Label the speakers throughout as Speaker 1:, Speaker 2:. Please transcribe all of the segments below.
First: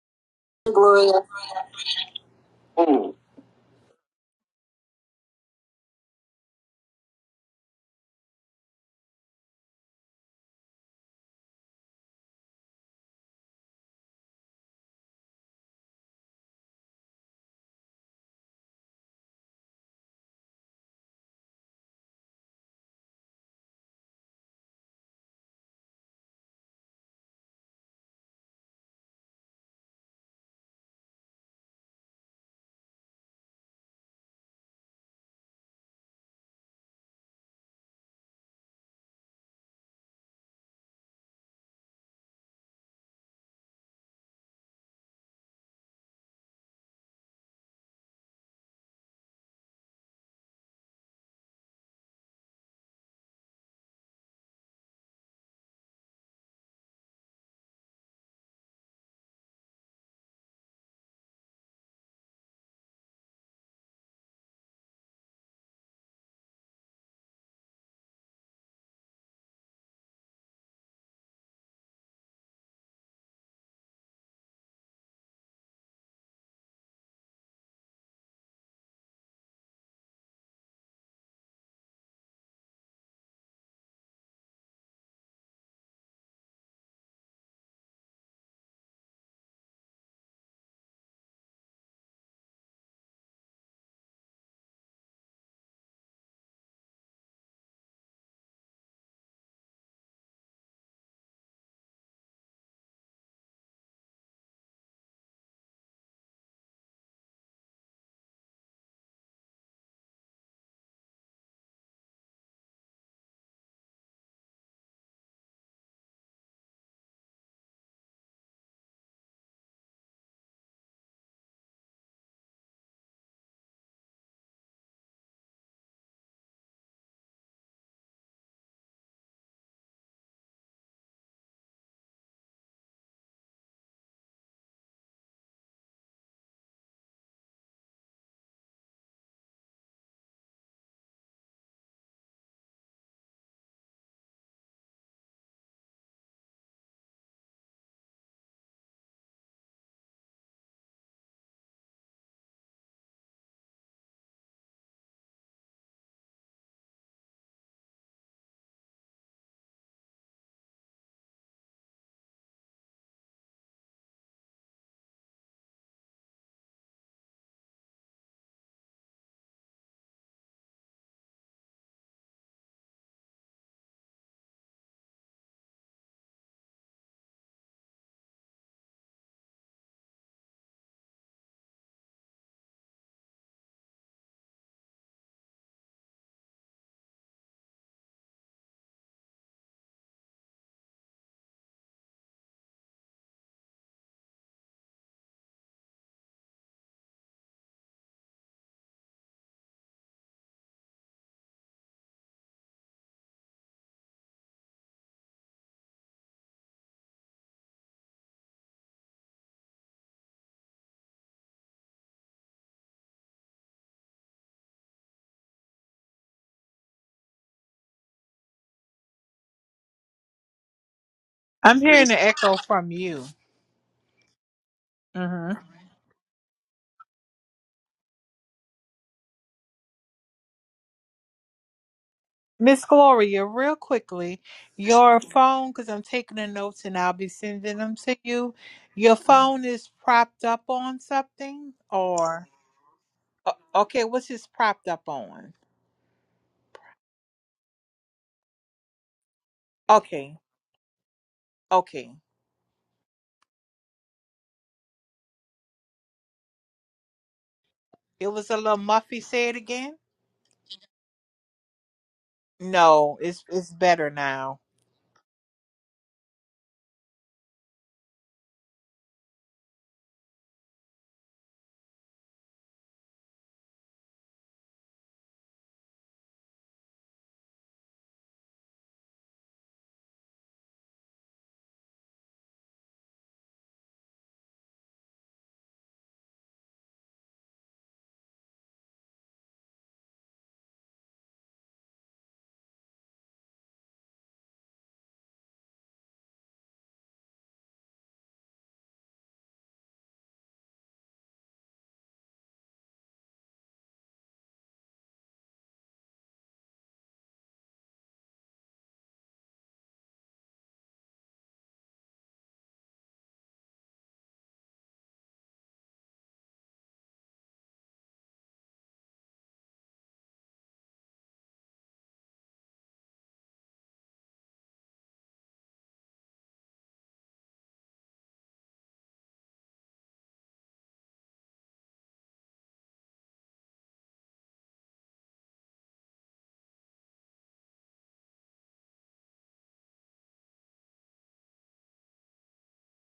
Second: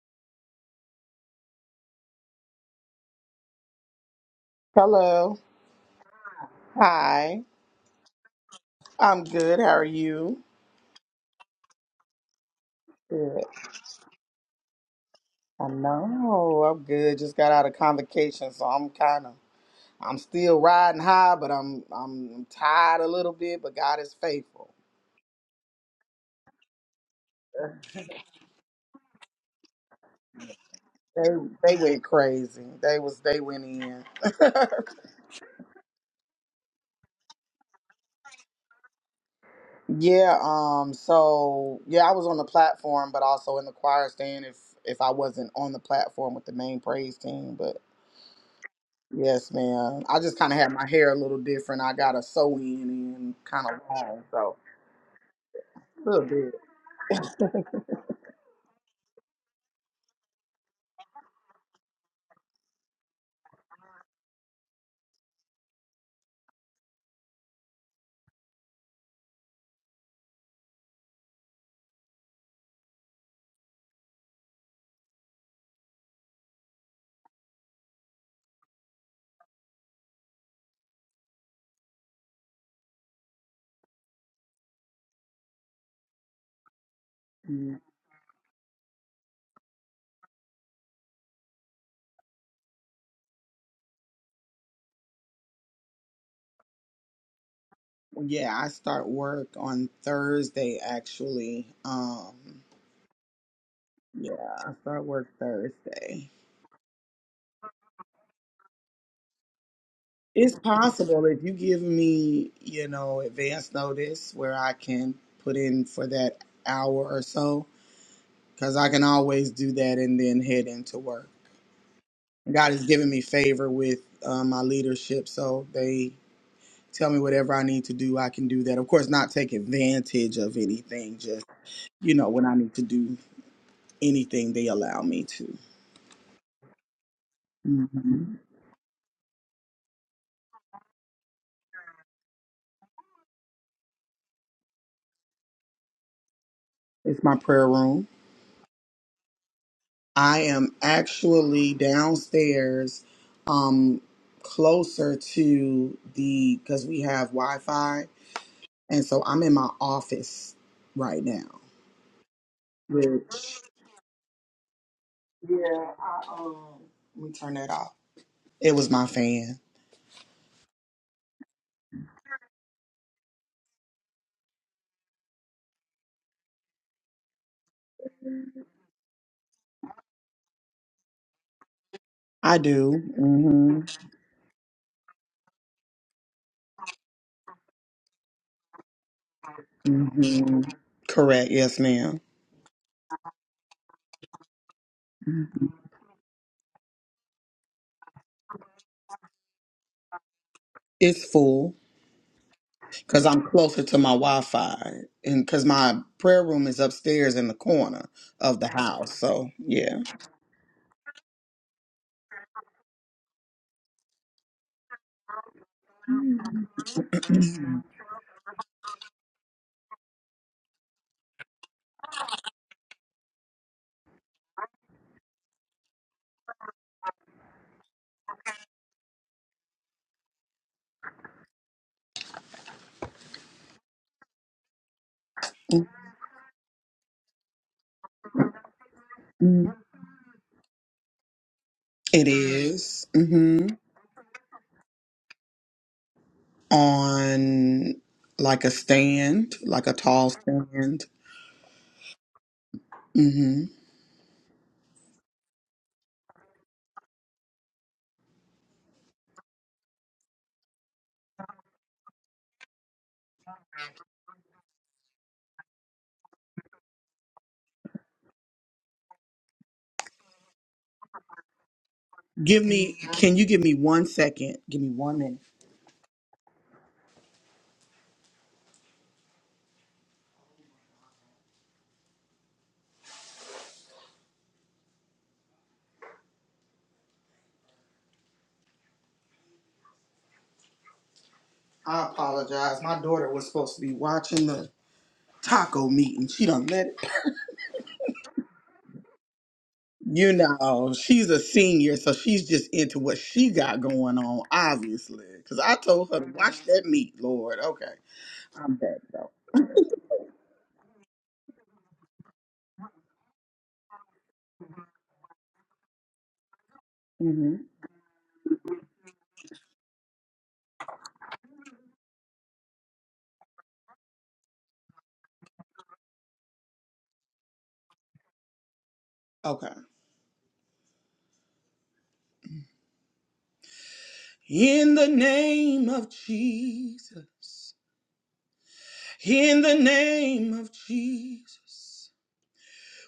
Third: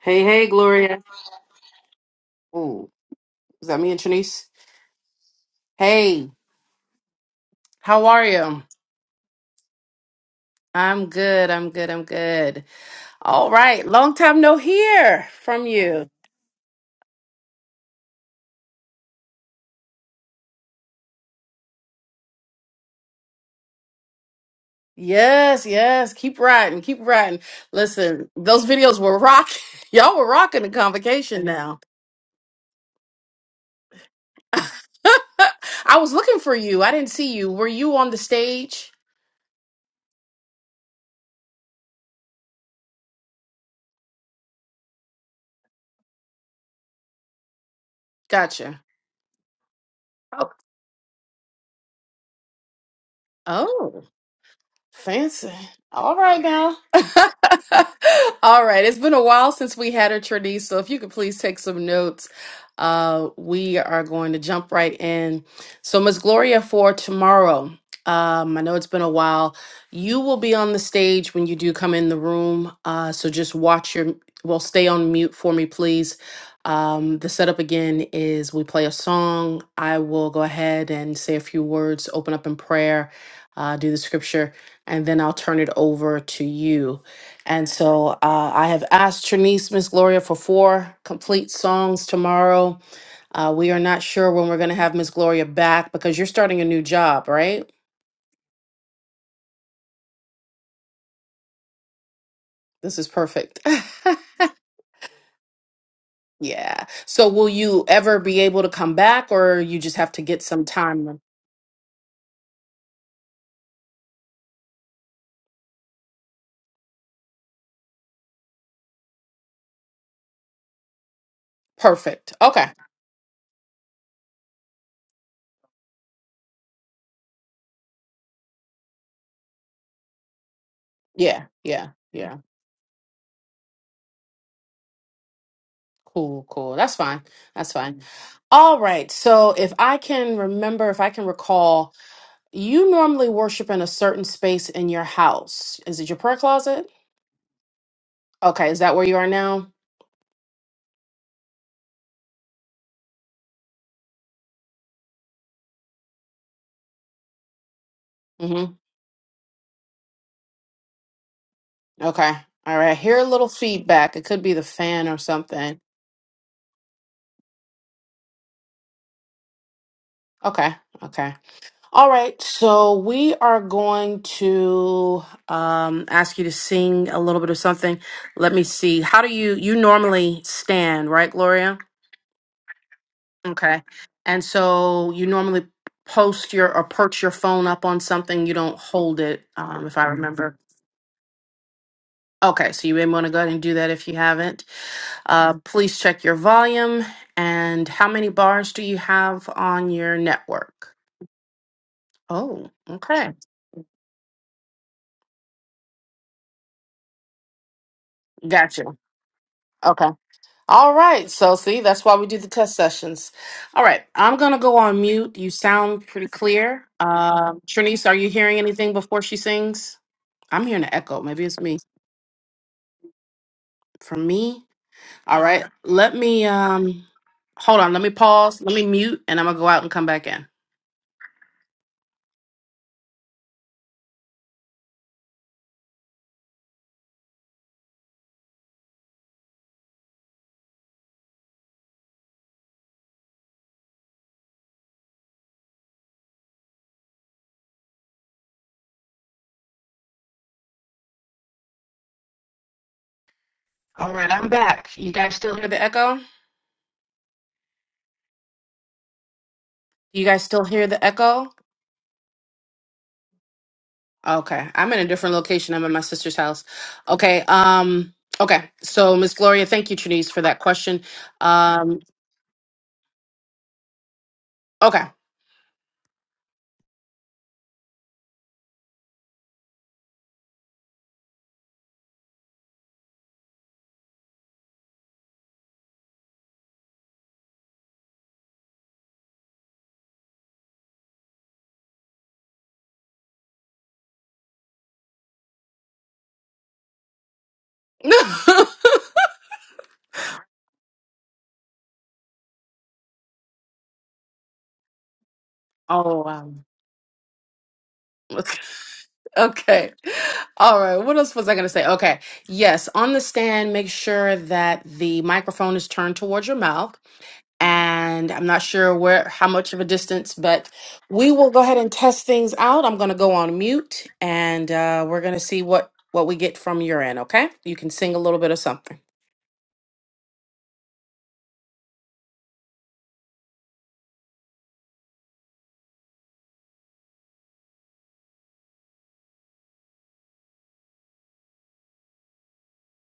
Speaker 1: Hey, hey, Gloria.
Speaker 2: Gloria.
Speaker 1: Ooh, is that me and Trinice?
Speaker 3: Hello.
Speaker 1: Hey,
Speaker 3: Hi.
Speaker 1: how are you?
Speaker 3: I'm good. How are you?
Speaker 1: I'm good. I'm good. I'm good.
Speaker 3: Good.
Speaker 1: All right. Long time no hear
Speaker 3: I
Speaker 1: from you.
Speaker 3: know. I'm good. Just got out of convocation, so I'm kind of I'm still riding high, but I'm I'm tired a little bit. But God is faithful.
Speaker 1: Yes, yes. Keep riding. Keep riding. Listen, those videos were rocking. Y'all were rocking the
Speaker 3: They
Speaker 1: convocation
Speaker 3: they
Speaker 1: now.
Speaker 3: went crazy. They was they went in.
Speaker 1: I was looking for you. I didn't see you. Were you on the stage?
Speaker 3: Yeah. Um. So yeah, I was on the platform, but also in the choir stand. If if I wasn't on the platform with the main praise team, but.
Speaker 1: Gotcha.
Speaker 3: Yes, ma'am. I just
Speaker 1: Oh.
Speaker 3: kind of had my hair a little different. I got a sew in and kind of
Speaker 1: Oh.
Speaker 3: long, so
Speaker 1: Fancy.
Speaker 3: a
Speaker 1: All
Speaker 3: little
Speaker 1: right now.
Speaker 3: bit.
Speaker 1: All right. It's been a while since we had a tradie, so if you could please take some notes, uh, we are going to jump right in. So, Ms. Gloria, for tomorrow, um, I know it's been a while. You will be on the stage when you do come in the room. Uh, so just watch your. Well, stay on mute for me, please. Um, the setup again is we play a song. I will go ahead and say a few words, open up in prayer, uh, do the scripture and then I'll turn it over to you. And
Speaker 3: Mm,
Speaker 1: so uh, I have asked Trinice Miss Gloria for four complete songs tomorrow. Uh, we are not sure when we're going to have Miss Gloria back because you're starting a new job, right?
Speaker 3: Yeah, I start work on Thursday actually. Um,
Speaker 1: This is perfect.
Speaker 3: yeah, I start work Thursday.
Speaker 1: yeah. So will you ever be able to come back or you just have to get
Speaker 3: It's
Speaker 1: some time?
Speaker 3: possible if you give me, you know, advance notice where I can put in for that hour or so, because I can always do that and then head into work.
Speaker 1: Perfect. Okay.
Speaker 3: God has given me favor with uh, my leadership, so they tell me whatever I need to do, I can do that. Of course, not take advantage of anything.
Speaker 1: Yeah.
Speaker 3: Just
Speaker 1: Yeah.
Speaker 3: you know,
Speaker 1: Yeah.
Speaker 3: when I need to do anything, they allow me to.
Speaker 1: Cool. Cool. That's fine. That's fine.
Speaker 3: hmm
Speaker 1: All right. So if I can remember, if I can recall, You normally worship in a certain space in your house. Is it your prayer closet?
Speaker 3: It's my prayer room.
Speaker 1: Okay, is that where you are now?
Speaker 3: I am actually downstairs, um, closer to the because we have Wi-Fi,
Speaker 1: hmm
Speaker 3: and so I'm in my office right now.
Speaker 1: Okay. All right. Hear a little
Speaker 3: Which
Speaker 1: feedback. It could be the fan or
Speaker 3: yeah,
Speaker 1: something.
Speaker 3: I, um, let me turn that off. It was my fan.
Speaker 1: Okay. Okay. All right. So we are going to um, ask you to sing a little bit of something. Let me see. How do you you normally stand, right, Gloria?
Speaker 3: I do. Mm-hmm.
Speaker 1: Okay. And so you normally post your or perch your phone up on something. You don't hold it, um, if I remember.
Speaker 3: hmm Correct. Yes, ma'am.
Speaker 1: Okay, so you may want to go ahead and do that if you haven't.
Speaker 3: Mhm.
Speaker 1: Uh, please check your volume and how many bars do you have on your network?
Speaker 3: It's full
Speaker 1: Oh,
Speaker 3: because
Speaker 1: okay.
Speaker 3: I'm closer to my Wi-Fi and because my prayer room is upstairs in the corner of the
Speaker 1: Gotcha.
Speaker 3: house. So yeah,
Speaker 1: Okay. All right. So, see, that's why we do the test sessions. All right. I'm going to go on mute. You sound pretty clear. Um, Trinice, are you hearing anything before she sings? I'm hearing an echo. Maybe it's me.
Speaker 2: I'm hearing an echo from you.
Speaker 1: From me? All
Speaker 2: hmm
Speaker 1: right. Let me um, hold on. Let me pause. Let me mute and I'm going to go out and come back in.
Speaker 2: Miss Gloria, real quickly, your phone, because I'm taking the notes and I'll be sending them to you. Your phone
Speaker 3: Mhm.
Speaker 2: is propped up on something,
Speaker 3: It
Speaker 2: or
Speaker 3: is Mm-hmm.
Speaker 2: o- okay, what's this propped up on?
Speaker 3: On like a stand, like a tall
Speaker 2: Okay,
Speaker 3: stand.
Speaker 2: okay.
Speaker 3: hmm
Speaker 1: All right, I'm back. You guys still hear the echo?
Speaker 2: It was a little muffy. Say it again.
Speaker 1: You guys still hear the echo?
Speaker 2: No, it's it's better now.
Speaker 1: Okay. I'm in a different location. I'm at my sister's house. Okay. Um okay. So Miss Gloria, thank you Trinice, for that question. Um
Speaker 3: Give me. Can you give me one second? Give me
Speaker 1: okay.
Speaker 3: one minute. I apologize. My daughter was supposed to be watching the taco meeting. She done let it.
Speaker 1: oh
Speaker 3: You know, she's a senior, so she's just into what she got going on, obviously. Because I told her to
Speaker 1: wow.
Speaker 3: watch that meat, Lord. Okay,
Speaker 1: Okay.
Speaker 3: I'm back though.
Speaker 1: Okay. All right. What else was I going to say? Okay. Yes, on the stand, make sure that the microphone is turned towards your mouth
Speaker 3: hmm
Speaker 1: and I'm not sure where how much of a distance, but we will go ahead and test things out. I'm going to go on mute, and uh, we're going to see what what we get from your end. Okay, you can sing a little bit of something.
Speaker 3: Okay. In the name of Jesus, in the name of Jesus,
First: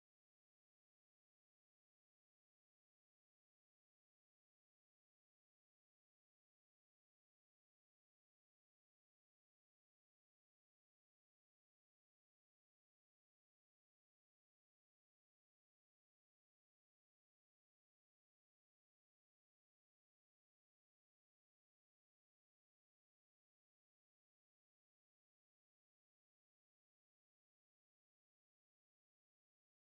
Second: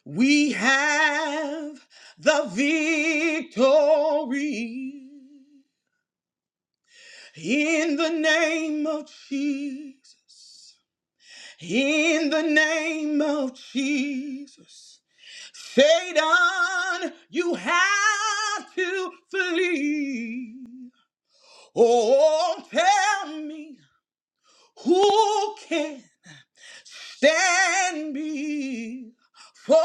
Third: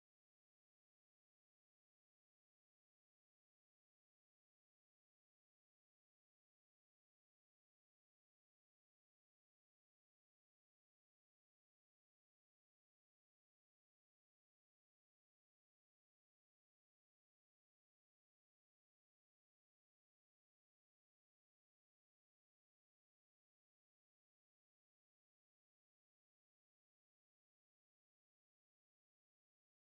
Speaker 3: we have the victory. In the name of Jesus. In the name of Jesus, Satan, you have to flee. Oh, tell me who can stand before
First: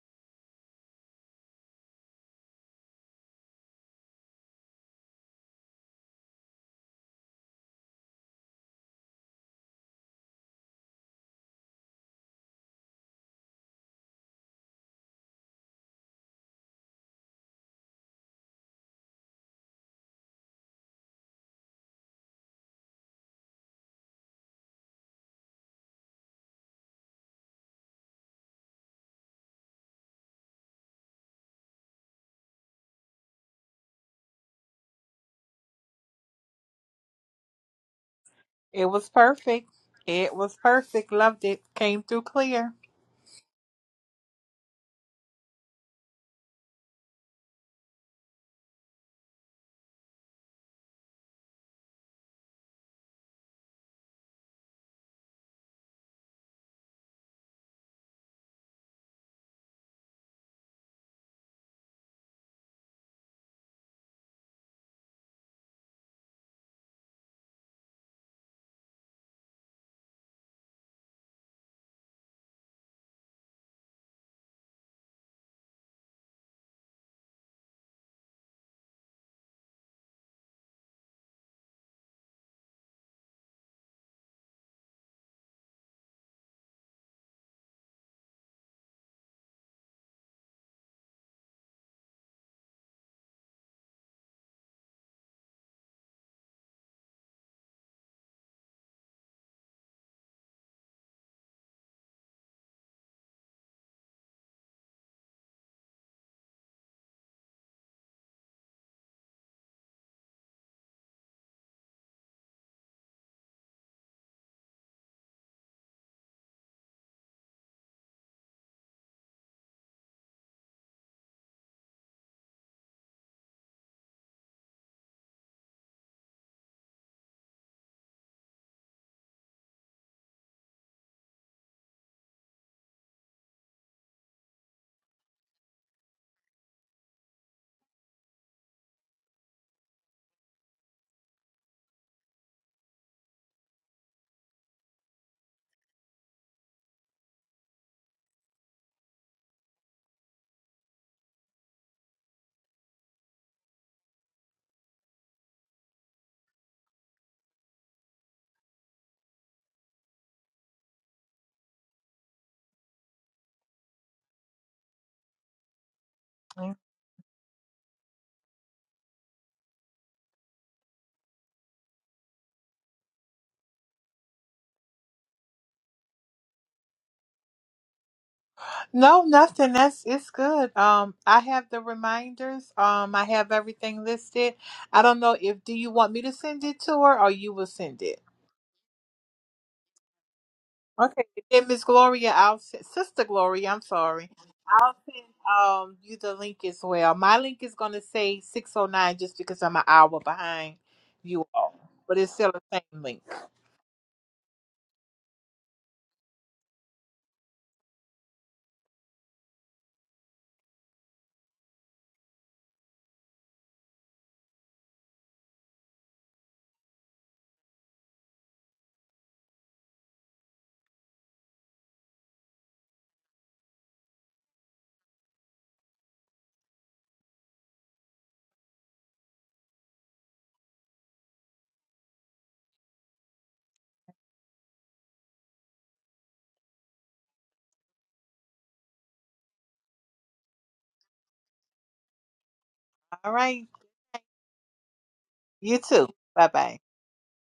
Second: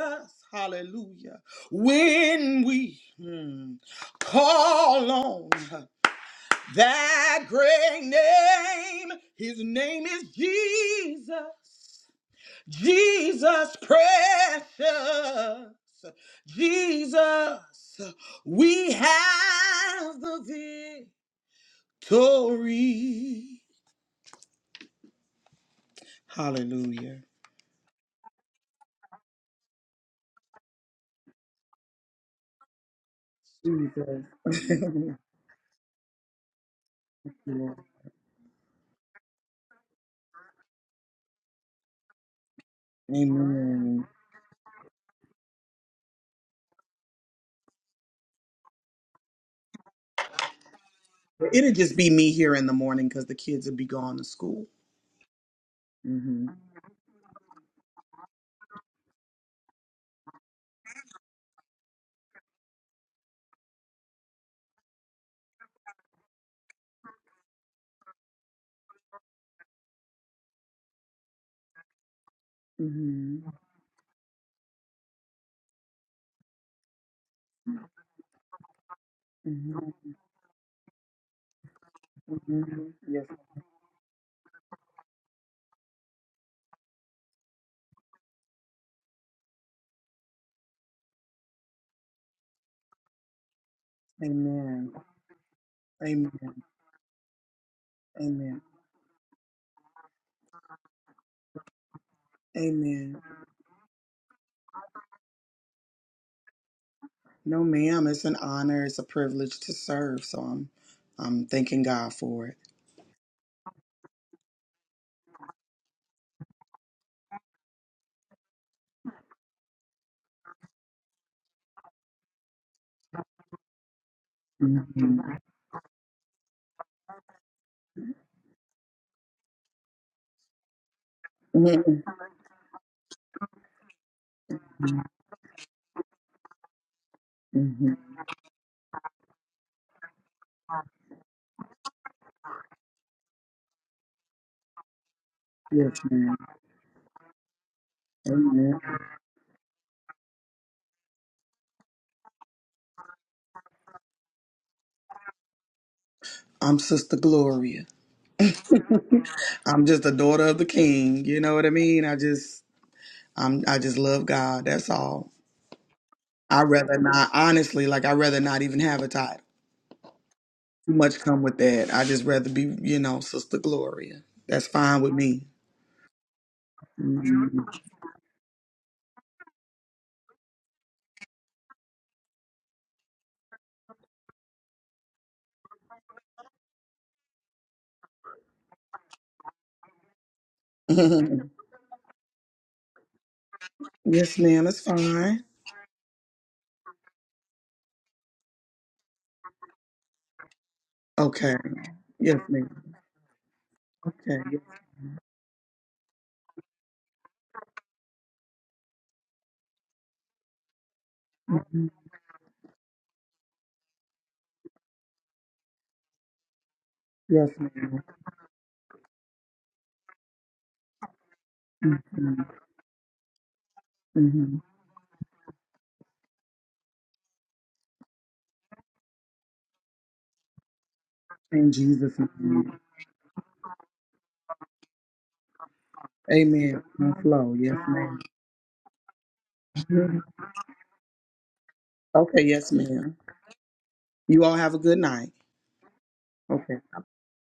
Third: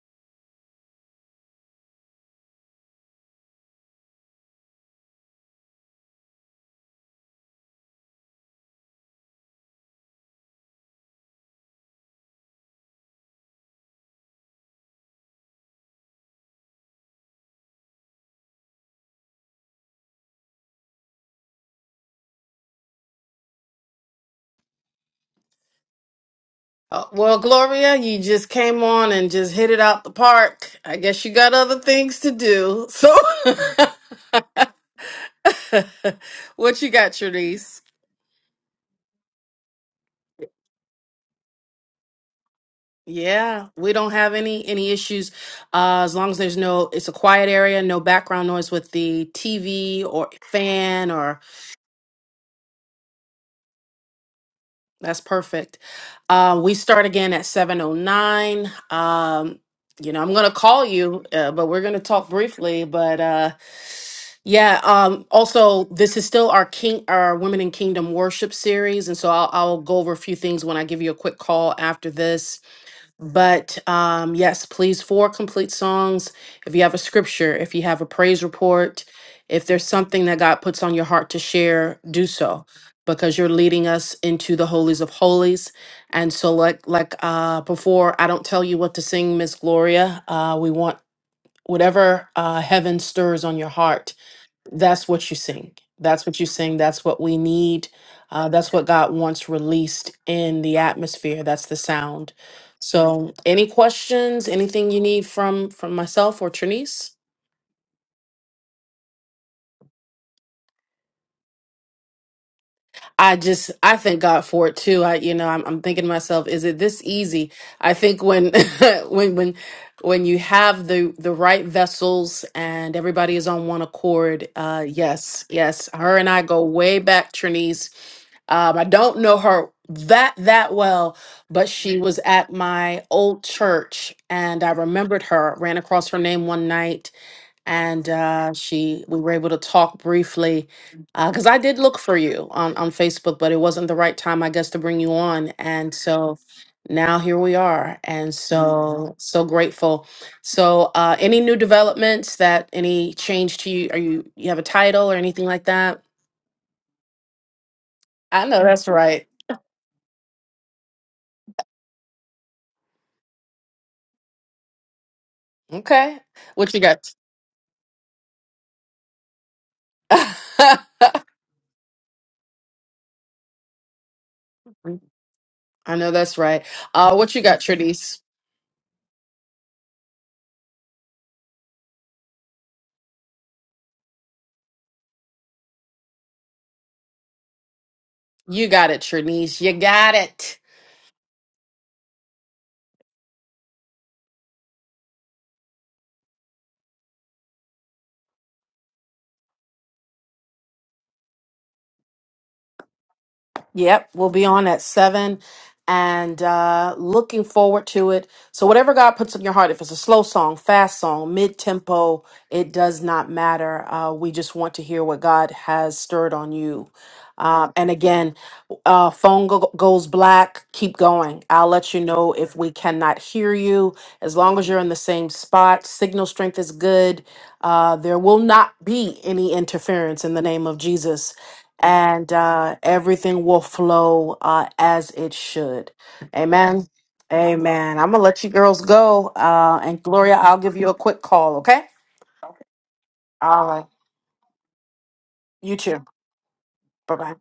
Speaker 3: us? Hallelujah. When we hmm, call on that great name, his name is Jesus. Jesus precious, Jesus, we have the victory.
Speaker 1: Uh,
Speaker 3: Hallelujah.
Speaker 1: well, Gloria, you just came on and just hit it out the park. I guess you got other things to do. So,
Speaker 3: Jesus.
Speaker 1: what you got, Charisse?
Speaker 3: Yeah.
Speaker 2: It was perfect. It was perfect. Loved it. Came through clear.
Speaker 1: Yeah, we
Speaker 3: Amen.
Speaker 1: don't have any any issues uh, as long as there's no it's a quiet area, no background noise with the TV or fan or
Speaker 3: It'll just be me here in the morning because the kids will be gone to school.
Speaker 1: that's perfect.
Speaker 3: hmm
Speaker 1: Uh, we start again at 7:09. Um you know, I'm going to call you, uh, but we're going to talk briefly, but uh yeah, um also this is still our king our Women in Kingdom worship series and so I'll I'll go over a few things when I give you a quick call after this
Speaker 3: hmm
Speaker 1: But um, yes, please, four complete songs. If you have a scripture, if you have a praise report, if
Speaker 3: hmm
Speaker 1: there's something that God puts on your heart to share, do so
Speaker 3: hmm Yes.
Speaker 1: because you're leading us into the holies of holies. And so, like like uh, before, I don't tell you what to sing, Miss Gloria. Uh, we want whatever uh, heaven stirs on your heart
Speaker 3: Amen.
Speaker 1: that's what you sing. That's what you
Speaker 3: Amen.
Speaker 1: sing. That's what we need. Uh,
Speaker 3: Amen.
Speaker 1: that's what God wants released in the atmosphere. That's the sound.
Speaker 3: Amen.
Speaker 1: So, any questions? Anything you need from from myself or Trinice?
Speaker 3: No, ma'am. It's an honor. It's a privilege to serve. So I'm, I'm thanking God for it.
Speaker 1: I just I thank God for it too. I you know I'm, I'm thinking to myself, is it this easy? I think when when when when you have the the right vessels and everybody is on one accord, uh,
Speaker 3: Mhm.
Speaker 1: yes, yes. Her and I go way back, Trinise. Um, I don't know her that that well, but she
Speaker 3: Mhm.
Speaker 1: was at my old church, and I remembered her. Ran across her name one night,
Speaker 3: Mhm.
Speaker 1: and uh, she we were able to talk briefly because I did look for you on on Facebook, but it wasn't the right time, I guess, to bring you on, and
Speaker 3: Yes, ma'am.
Speaker 1: so now here we are, and
Speaker 3: Amen.
Speaker 1: so so grateful. So, uh, any new developments that any change to you? Are you you have a title or anything like that?
Speaker 3: I'm Sister Gloria.
Speaker 1: I know that's right.
Speaker 3: I'm just a daughter of the King. You know what I mean? I just, I'm, I just love God. That's all.
Speaker 1: Okay,
Speaker 3: I
Speaker 1: what you
Speaker 3: rather
Speaker 1: got?
Speaker 3: not, honestly. Like I rather not even have a title. Too much come with that. I just rather be, you know, Sister Gloria. That's fine with me.
Speaker 1: I know that's right. Uh, what you got,
Speaker 3: Mhm.
Speaker 1: Trinice?
Speaker 2: No, nothing. That's it's good. Um, I have the reminders. Um, I have everything listed. I don't know if do you want me to send it to her or you will send it.
Speaker 1: You got it, Trinice. You got it.
Speaker 2: Okay, then Miss Gloria, I'll send, Sister Gloria, I'm sorry.
Speaker 3: yes, ma'am. It's
Speaker 2: I'll send
Speaker 3: fine.
Speaker 2: um you the link as well. My link is gonna say six oh nine just because I'm an hour behind you
Speaker 3: Okay.
Speaker 2: all, but it's
Speaker 3: Yes,
Speaker 2: still
Speaker 3: ma'am.
Speaker 2: the same link.
Speaker 1: Yep, we'll
Speaker 3: Okay.
Speaker 1: be on at seven and uh looking forward to it. So whatever God puts in your heart, if it's a slow song, fast song, mid tempo, it does not matter. Uh we just want to hear what God has stirred on you.
Speaker 3: Yes,
Speaker 1: Uh, and
Speaker 3: ma'am.
Speaker 1: again, uh, phone go- goes black. Keep going. I'll let
Speaker 3: Yes,
Speaker 1: you know
Speaker 3: madam
Speaker 1: if we cannot hear you.
Speaker 3: hmm
Speaker 1: As
Speaker 3: hmm
Speaker 1: long as you're in the same spot, signal strength is good. Uh, there will not be any interference in the name of Jesus
Speaker 3: In Jesus'
Speaker 1: and uh,
Speaker 3: name.
Speaker 1: everything will flow uh, as it should.
Speaker 3: Amen.
Speaker 1: Amen.
Speaker 3: On flow. Yes,
Speaker 1: Amen. I'm
Speaker 3: ma'am.
Speaker 1: going to let you girls go. Uh, and
Speaker 3: Mhm.
Speaker 1: Gloria, I'll give you a quick call, okay?
Speaker 3: Okay. Yes, ma'am.
Speaker 2: All right,
Speaker 1: All right.
Speaker 3: You all have a good night.
Speaker 1: You
Speaker 2: you
Speaker 1: too.
Speaker 2: too. Bye bye.
Speaker 3: Okay.
Speaker 1: Bye bye.